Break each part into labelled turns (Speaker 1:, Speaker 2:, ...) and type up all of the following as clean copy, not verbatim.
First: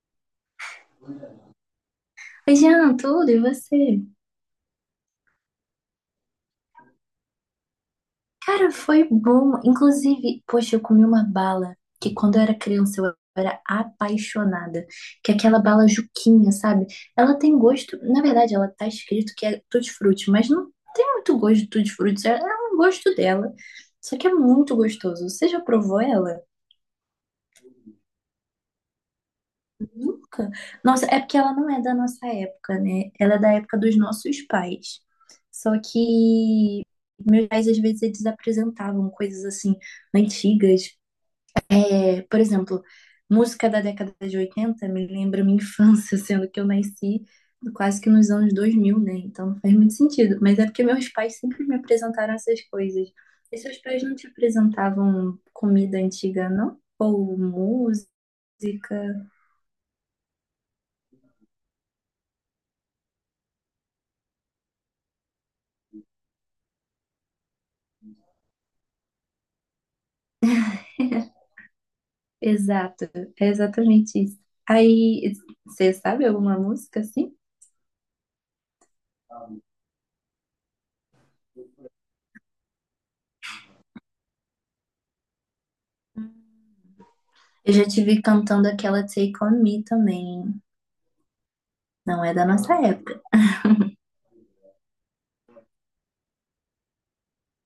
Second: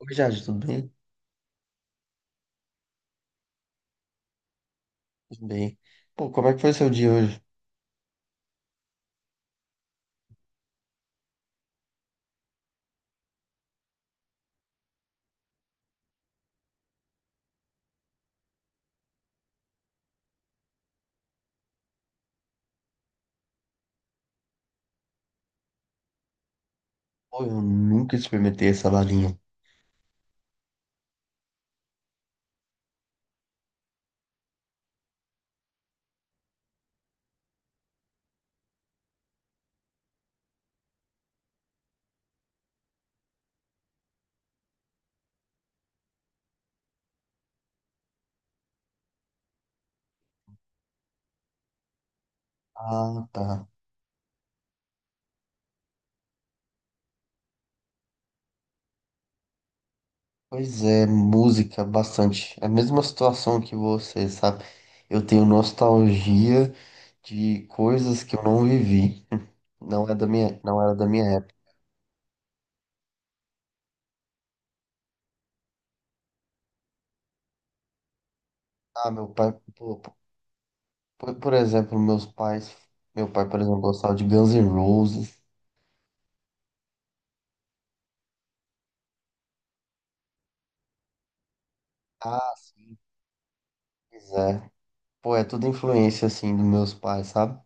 Speaker 1: Oi, Jade, tudo bem?
Speaker 2: Oi, Jean, tudo? E você?
Speaker 1: Tudo bem. Pô, como é que foi seu dia hoje?
Speaker 2: Cara, foi bom. Inclusive, poxa, eu comi uma bala que quando eu era criança eu era apaixonada. Que é aquela bala Juquinha, sabe? Ela tem gosto. Na verdade, ela tá escrito que é tutti-frutti, mas não tem muito gosto de tutti-frutti. É um gosto dela. Só que é muito gostoso. Você já provou ela?
Speaker 1: Pô, eu nunca experimentei essa balinha.
Speaker 2: Nunca. Nossa, é porque ela não é da nossa época, né? Ela é da época dos nossos pais. Só que meus pais, às vezes, eles apresentavam coisas assim, antigas. É, por exemplo, música da década de 80 me lembra minha infância, sendo que eu nasci quase que nos anos 2000, né? Então não faz muito sentido. Mas é porque meus pais sempre me apresentaram essas coisas.
Speaker 1: Ah,
Speaker 2: E
Speaker 1: tá.
Speaker 2: seus pais não te apresentavam comida antiga, não? Ou música?
Speaker 1: Pois é, música, bastante. É a mesma situação que você, sabe? Eu tenho nostalgia de coisas que eu não vivi. Não era da minha época.
Speaker 2: Exato, é exatamente isso. Aí, você sabe alguma música assim?
Speaker 1: Ah, meu pai, por exemplo, meu pai, por exemplo, gostava de Guns N' Roses.
Speaker 2: Eu já tive cantando aquela Take On Me também. Não é da
Speaker 1: Ah,
Speaker 2: nossa
Speaker 1: sim,
Speaker 2: época.
Speaker 1: pois é. Pô, é tudo influência, assim, dos meus pais, sabe?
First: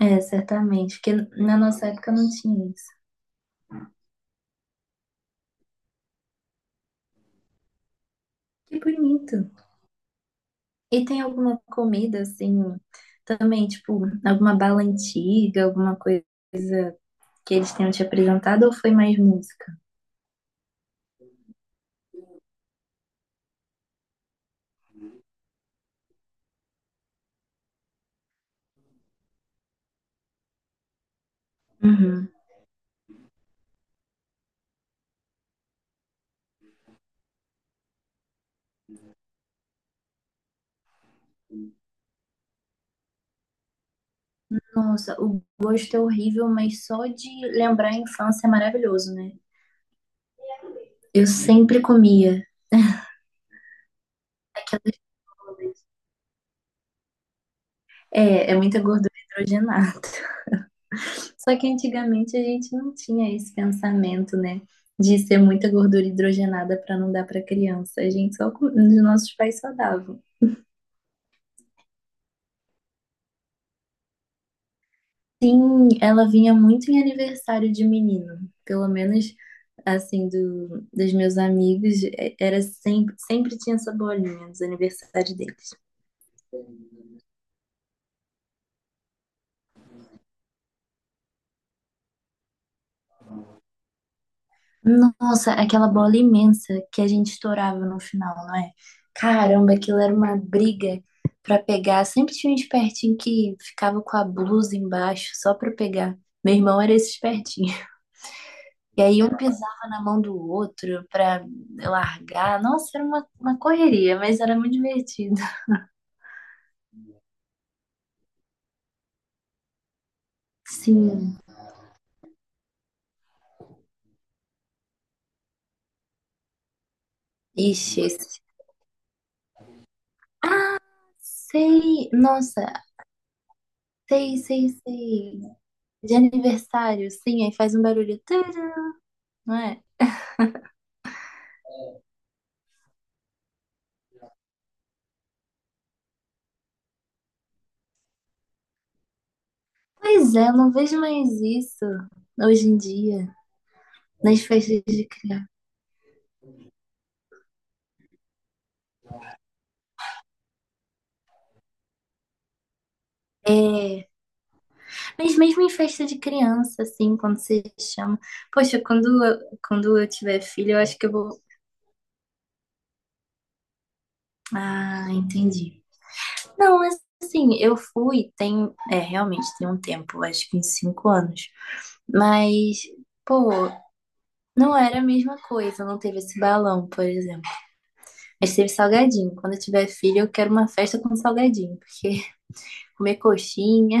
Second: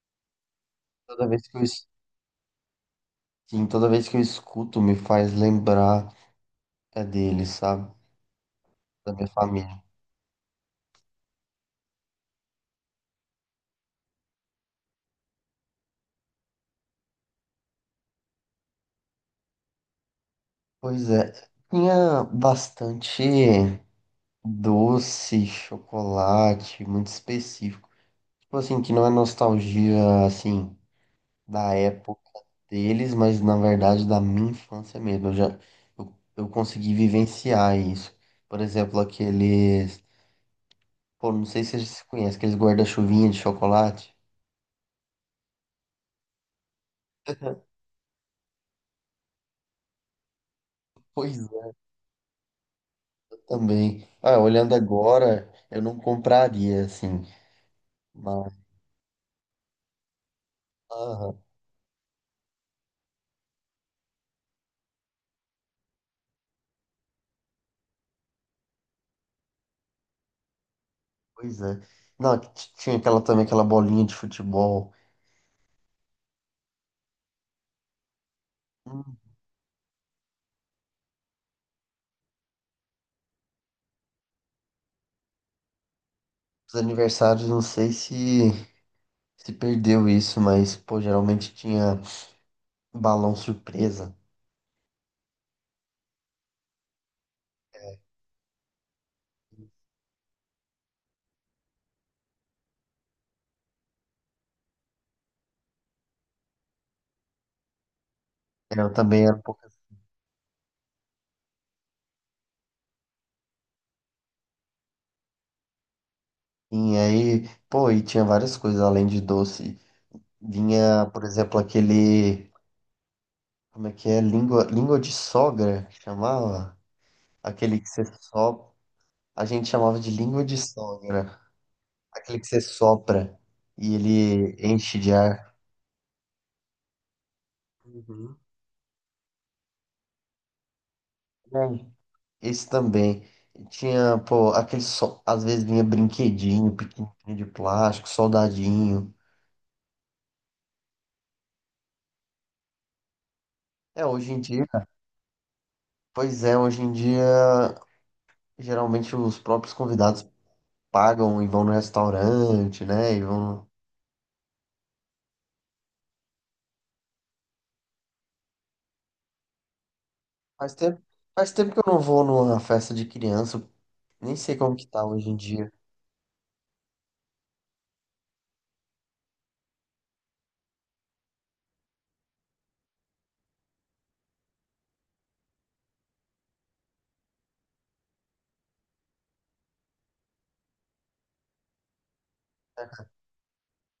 Speaker 2: É, certamente, porque
Speaker 1: Toda vez que
Speaker 2: na
Speaker 1: eu
Speaker 2: nossa época não tinha isso.
Speaker 1: Sim, toda vez que eu escuto me faz lembrar é dele, sabe?
Speaker 2: Que
Speaker 1: Da minha
Speaker 2: bonito.
Speaker 1: família.
Speaker 2: E tem alguma comida assim, também, tipo, alguma bala antiga, alguma coisa que eles tenham te apresentado ou foi mais música?
Speaker 1: Pois é, tinha bastante doce, chocolate, muito específico. Tipo assim, que não é nostalgia, assim, da época
Speaker 2: Uhum.
Speaker 1: deles, mas na verdade da minha infância mesmo. Eu consegui vivenciar isso. Por exemplo, aqueles. Pô, não sei se você conhece, aqueles guarda-chuvinha de chocolate.
Speaker 2: Nossa, o gosto é horrível, mas só de lembrar a infância é maravilhoso, né? Eu
Speaker 1: Pois
Speaker 2: sempre comia
Speaker 1: também. Ah, olhando
Speaker 2: aquelas
Speaker 1: agora, eu
Speaker 2: bolas.
Speaker 1: não compraria, assim.
Speaker 2: É,
Speaker 1: Mas,
Speaker 2: é muita gordura hidrogenada.
Speaker 1: ah,
Speaker 2: Só que antigamente a gente não tinha esse pensamento, né? De ser muita gordura hidrogenada para não dar para criança. A gente só, os nossos pais só davam.
Speaker 1: pois é. Não, tinha aquela também, aquela bolinha de futebol.
Speaker 2: Sim, ela vinha muito em aniversário de menino. Pelo
Speaker 1: Hum.
Speaker 2: menos, assim, do, dos meus amigos, era sempre, sempre tinha essa bolinha nos aniversários deles.
Speaker 1: Os aniversários, não sei se perdeu isso, mas, pô, geralmente tinha balão surpresa.
Speaker 2: Nossa, aquela bola imensa que a gente estourava no final, não é? Caramba, aquilo era uma briga pra pegar. Sempre tinha um espertinho que ficava com a blusa embaixo só pra pegar. Meu irmão era esse espertinho.
Speaker 1: É, eu
Speaker 2: E aí
Speaker 1: também era
Speaker 2: um
Speaker 1: um pouco
Speaker 2: pisava na mão do outro pra largar. Nossa, era uma correria, mas era muito divertido.
Speaker 1: assim. Aí, pô, e tinha várias coisas além de doce. Vinha, por
Speaker 2: Sim.
Speaker 1: exemplo, aquele. Como é que é? Língua de sogra, que chamava? Aquele que
Speaker 2: Ixi,
Speaker 1: você sopra. A gente chamava de língua de sogra,
Speaker 2: sei.
Speaker 1: aquele que você
Speaker 2: Nossa,
Speaker 1: sopra e
Speaker 2: sei,
Speaker 1: ele
Speaker 2: sei,
Speaker 1: enche de
Speaker 2: sei.
Speaker 1: ar.
Speaker 2: De aniversário, sim, aí faz um barulho,
Speaker 1: Uhum.
Speaker 2: tcharam, não é?
Speaker 1: Bom, esse também. E tinha, pô, aquele só. Às vezes vinha brinquedinho, pequenininho de plástico, soldadinho.
Speaker 2: Pois é, eu não vejo mais isso hoje em dia,
Speaker 1: É, hoje em
Speaker 2: nas
Speaker 1: dia.
Speaker 2: festas de criança.
Speaker 1: Pois é, hoje em dia, geralmente os próprios convidados pagam e vão no restaurante, né? E vão.
Speaker 2: É, mas mesmo em festa de criança, assim, quando você chama. Poxa, quando eu tiver filho,
Speaker 1: Faz
Speaker 2: eu acho
Speaker 1: tempo,
Speaker 2: que eu vou.
Speaker 1: faz tempo que eu não vou numa festa de criança. Nem sei como que tá
Speaker 2: Ah,
Speaker 1: hoje em dia.
Speaker 2: entendi. Não, mas assim, eu fui, tem. É, realmente tem um tempo, acho que uns 5 anos. Mas, pô, não era a mesma coisa, não teve esse balão, por exemplo. Mas teve salgadinho. Quando eu tiver filho, eu quero uma festa com salgadinho, porque comer coxinha.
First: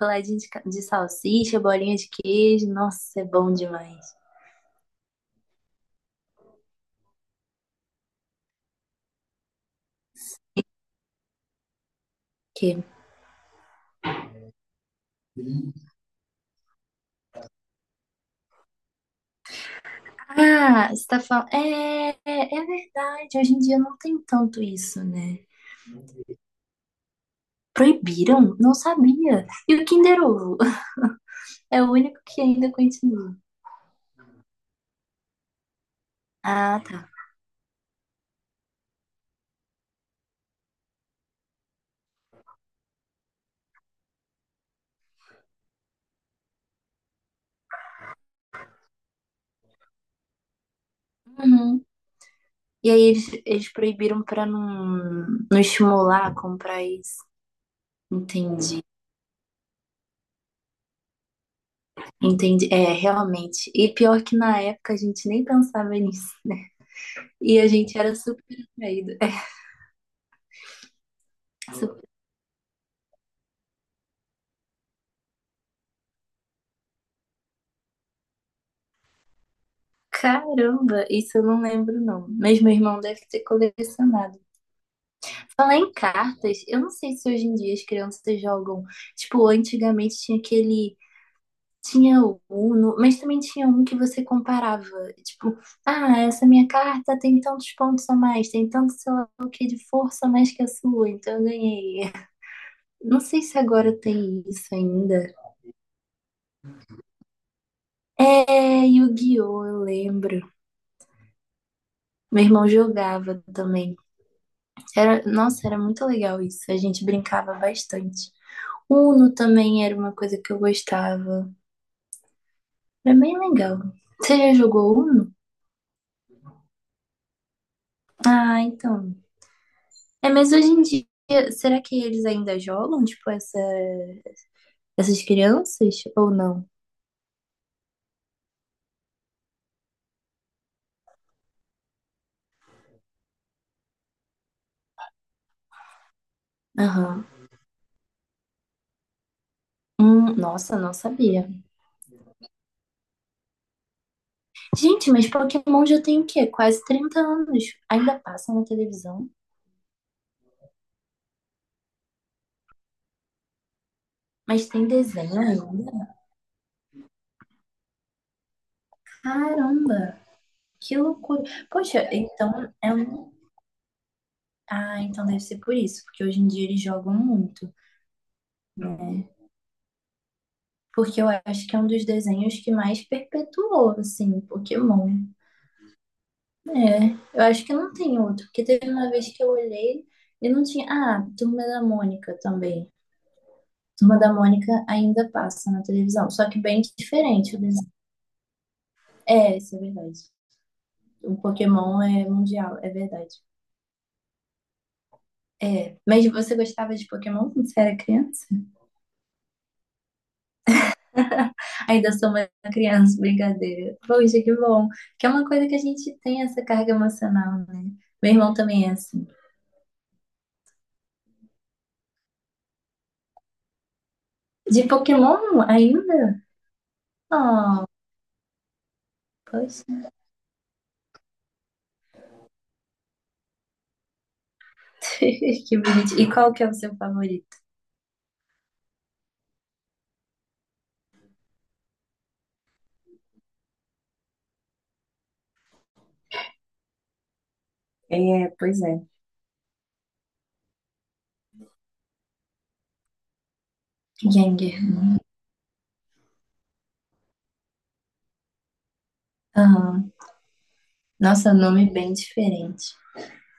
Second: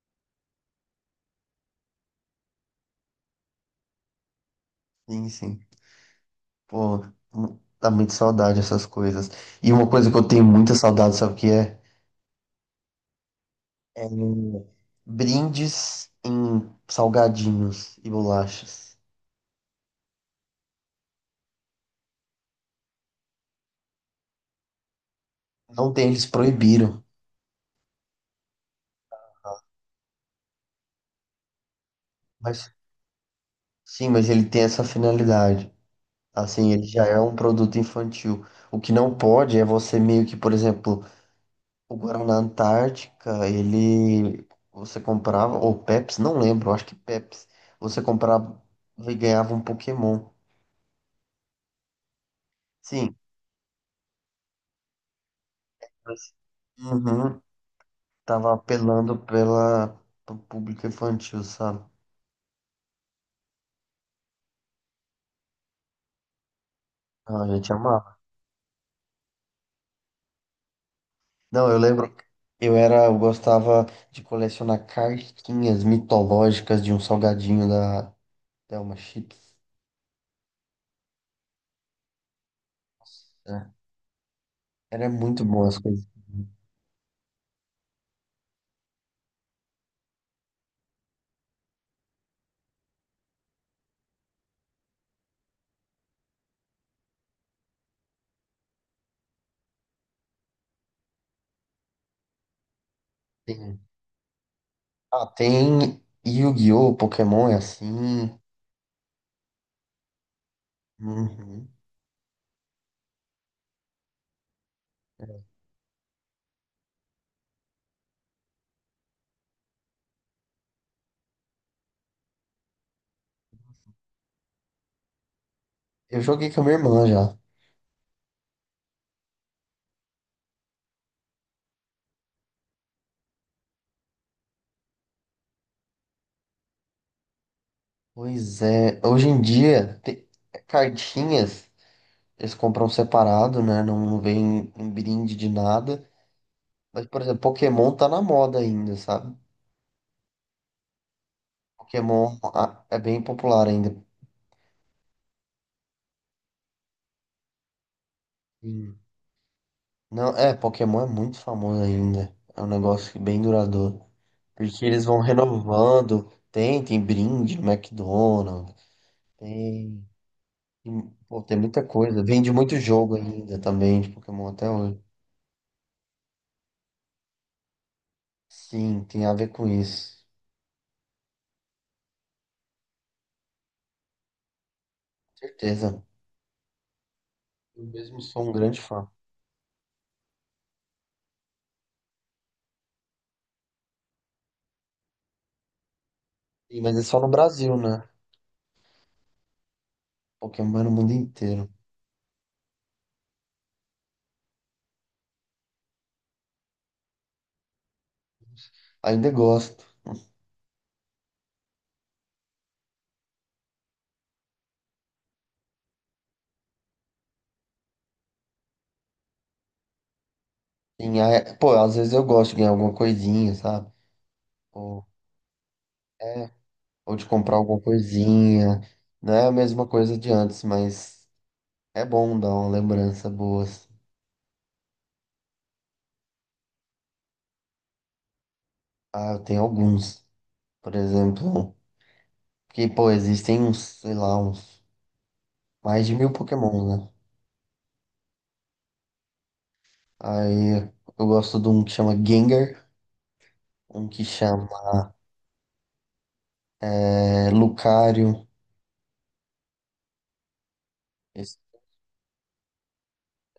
Speaker 2: Roladinho de, de salsicha, bolinha de queijo. Nossa, é bom demais.
Speaker 1: Sim, sim. Pô, dá muita saudade essas coisas. E uma coisa que eu tenho muita saudade, sabe o que é?
Speaker 2: Que...
Speaker 1: É brindes em salgadinhos e bolachas.
Speaker 2: Ah, você tá falando. É verdade. Hoje em dia não tem tanto isso, né?
Speaker 1: Não tem, eles proibiram.
Speaker 2: Proibiram? Não sabia. E o Kinder Ovo? É o único que
Speaker 1: Mas
Speaker 2: ainda continua.
Speaker 1: sim, mas ele tem essa finalidade. Assim,
Speaker 2: Ah,
Speaker 1: ele já
Speaker 2: tá.
Speaker 1: é um produto infantil. O que não pode é você meio que, por exemplo, o Guaraná Antártica, ele você comprava, ou Pepsi, não lembro, acho que Pepsi. Você comprava e ganhava um Pokémon.
Speaker 2: Uhum. E aí
Speaker 1: Sim,
Speaker 2: eles proibiram pra não estimular a comprar isso.
Speaker 1: uhum. Tava
Speaker 2: Entendi,
Speaker 1: apelando pela pro público infantil, sabe?
Speaker 2: entendi. É, realmente. E pior que na época a gente nem pensava nisso, né?
Speaker 1: Não, a
Speaker 2: E a
Speaker 1: gente
Speaker 2: gente era
Speaker 1: amava.
Speaker 2: super atraído.
Speaker 1: Não, eu
Speaker 2: É.
Speaker 1: lembro, que eu gostava de colecionar cartinhas mitológicas de um salgadinho da Thelma Chips.
Speaker 2: Caramba, isso eu não lembro não. Mas meu irmão deve ter
Speaker 1: Nossa,
Speaker 2: colecionado.
Speaker 1: era muito bom as
Speaker 2: Falar em
Speaker 1: coisas.
Speaker 2: cartas, eu não sei se hoje em dia as crianças jogam. Tipo, antigamente tinha aquele. Tinha o Uno, mas também tinha um que você comparava. Tipo, ah, essa minha carta tem tantos pontos a mais, tem tanto, sei lá o que, de força a mais que a sua, então eu ganhei. Não sei se
Speaker 1: Tem-
Speaker 2: agora tem isso
Speaker 1: Ah,
Speaker 2: ainda.
Speaker 1: tem Yu-Gi-Oh! Pokémon é assim.
Speaker 2: É, Yu-Gi-Oh! Eu lembro.
Speaker 1: Uhum.
Speaker 2: Meu irmão jogava também. Era, nossa, era muito legal isso. A gente brincava bastante. Uno também era uma coisa que eu gostava. Era bem legal. Você já jogou Uno?
Speaker 1: Eu joguei com a minha irmã já.
Speaker 2: Ah, então. É, mas hoje em dia, será que eles ainda jogam, tipo, essa, essas crianças ou não?
Speaker 1: Pois é, hoje em dia, tem cartinhas. Eles compram separado, né? Não, não vem em brinde de nada. Mas, por
Speaker 2: Aham.
Speaker 1: exemplo, Pokémon tá na moda ainda, sabe?
Speaker 2: Nossa, não sabia.
Speaker 1: Pokémon, é bem popular ainda.
Speaker 2: Gente, mas Pokémon já tem o quê? Quase 30 anos. Ainda passa na
Speaker 1: Sim.
Speaker 2: televisão,
Speaker 1: Não, é, Pokémon é muito famoso ainda. É um negócio que bem duradouro.
Speaker 2: mas
Speaker 1: Porque
Speaker 2: tem
Speaker 1: eles vão
Speaker 2: desenho ainda.
Speaker 1: renovando. Tem brinde no McDonald's.
Speaker 2: Caramba,
Speaker 1: Tem,
Speaker 2: que
Speaker 1: tem, pô,
Speaker 2: loucura.
Speaker 1: tem muita
Speaker 2: Poxa,
Speaker 1: coisa.
Speaker 2: então
Speaker 1: Vende muito
Speaker 2: é um.
Speaker 1: jogo ainda também de Pokémon até hoje.
Speaker 2: Ah, então deve ser por isso, porque hoje em dia eles jogam muito,
Speaker 1: Sim, tem
Speaker 2: né?
Speaker 1: a ver com isso.
Speaker 2: Porque eu acho que é um dos desenhos que mais perpetuou, assim, Pokémon.
Speaker 1: Certeza.
Speaker 2: É, eu acho que
Speaker 1: Eu
Speaker 2: não
Speaker 1: mesmo
Speaker 2: tem outro,
Speaker 1: sou um
Speaker 2: porque
Speaker 1: grande
Speaker 2: teve
Speaker 1: fã.
Speaker 2: uma vez que eu olhei e não tinha. Ah, Turma da Mônica também. Turma da Mônica ainda passa na televisão, só que
Speaker 1: Sim,
Speaker 2: bem
Speaker 1: mas é só no
Speaker 2: diferente o
Speaker 1: Brasil,
Speaker 2: desenho.
Speaker 1: né?
Speaker 2: É, isso é verdade.
Speaker 1: Pokémon no mundo
Speaker 2: O
Speaker 1: inteiro.
Speaker 2: Pokémon é mundial, é verdade. É, mas você gostava de Pokémon quando você era criança?
Speaker 1: Ainda gosto.
Speaker 2: Ainda sou uma criança, brincadeira. Poxa, que bom. Que é uma coisa que a gente tem essa carga emocional, né? Meu irmão também é assim.
Speaker 1: Sim, pô, às vezes eu gosto de ganhar alguma coisinha, sabe?
Speaker 2: De
Speaker 1: Ou,
Speaker 2: Pokémon ainda?
Speaker 1: é, ou de comprar alguma
Speaker 2: Oh,
Speaker 1: coisinha. Não é a mesma
Speaker 2: poxa.
Speaker 1: coisa de antes, mas é bom dar uma lembrança boa, assim.
Speaker 2: Que bonito. E qual que é o seu favorito?
Speaker 1: Ah, eu tenho alguns. Por exemplo, que, pô, existem uns, sei lá, uns mais de 1.000 Pokémon, né?
Speaker 2: É, pois é.
Speaker 1: Aí eu gosto de um que chama Gengar, um que chama
Speaker 2: Gengar.
Speaker 1: Lucario.
Speaker 2: Aham. Nossa,
Speaker 1: Esse-
Speaker 2: nome bem diferente.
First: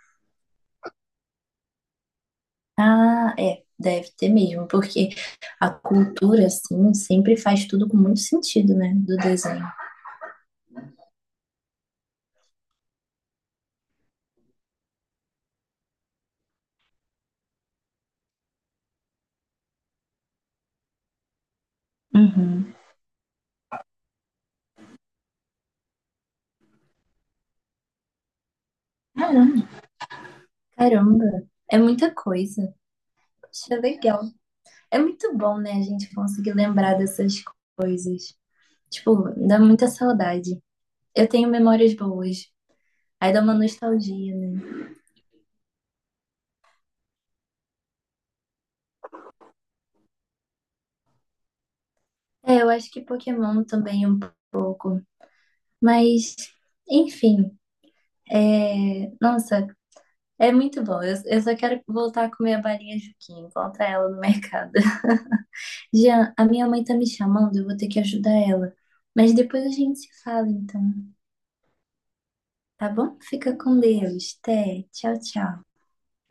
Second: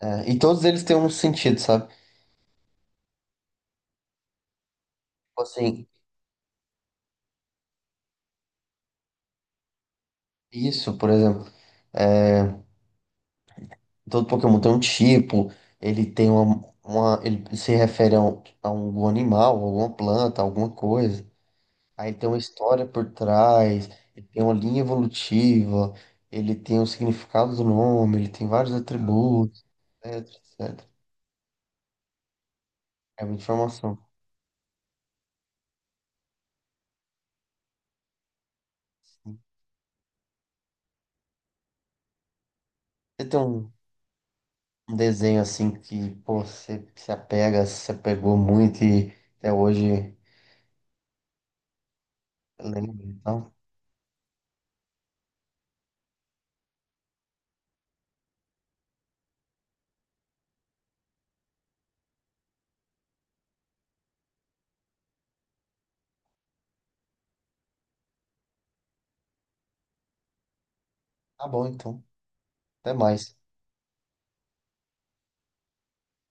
Speaker 1: e todos eles têm um sentido, sabe?
Speaker 2: Ah, é. Deve ter mesmo, porque
Speaker 1: Tipo
Speaker 2: a
Speaker 1: assim,
Speaker 2: cultura, assim, sempre faz tudo com muito sentido, né? Do desenho.
Speaker 1: isso, por exemplo. é, Todo Pokémon tem um tipo, ele tem ele se refere a algum animal, alguma planta, alguma coisa. Aí tem uma
Speaker 2: Uhum.
Speaker 1: história por trás, ele tem uma linha evolutiva, ele tem o significado do nome, ele tem vários atributos,
Speaker 2: Caramba.
Speaker 1: etc, etc.
Speaker 2: Caramba. É muita coisa.
Speaker 1: É muita
Speaker 2: Poxa,
Speaker 1: informação.
Speaker 2: legal. É muito bom, né, a gente conseguir lembrar dessas coisas. Tipo, dá muita saudade. Eu tenho memórias boas.
Speaker 1: Você
Speaker 2: Aí
Speaker 1: tem
Speaker 2: dá uma
Speaker 1: um,
Speaker 2: nostalgia, né?
Speaker 1: um desenho assim que, pô, você se apegou muito e até hoje
Speaker 2: É, eu acho que
Speaker 1: lembra, então.
Speaker 2: Pokémon também um pouco. Mas, enfim, nossa, é muito bom. Eu só quero voltar a comer a balinha Juquinha, encontrar ela no mercado. Jean, a minha mãe tá me chamando, eu vou ter que ajudar ela. Mas depois a gente se fala, então,
Speaker 1: Tá bom, então.
Speaker 2: tá
Speaker 1: Até
Speaker 2: bom?
Speaker 1: mais.
Speaker 2: Fica com Deus. Até. Tchau, tchau.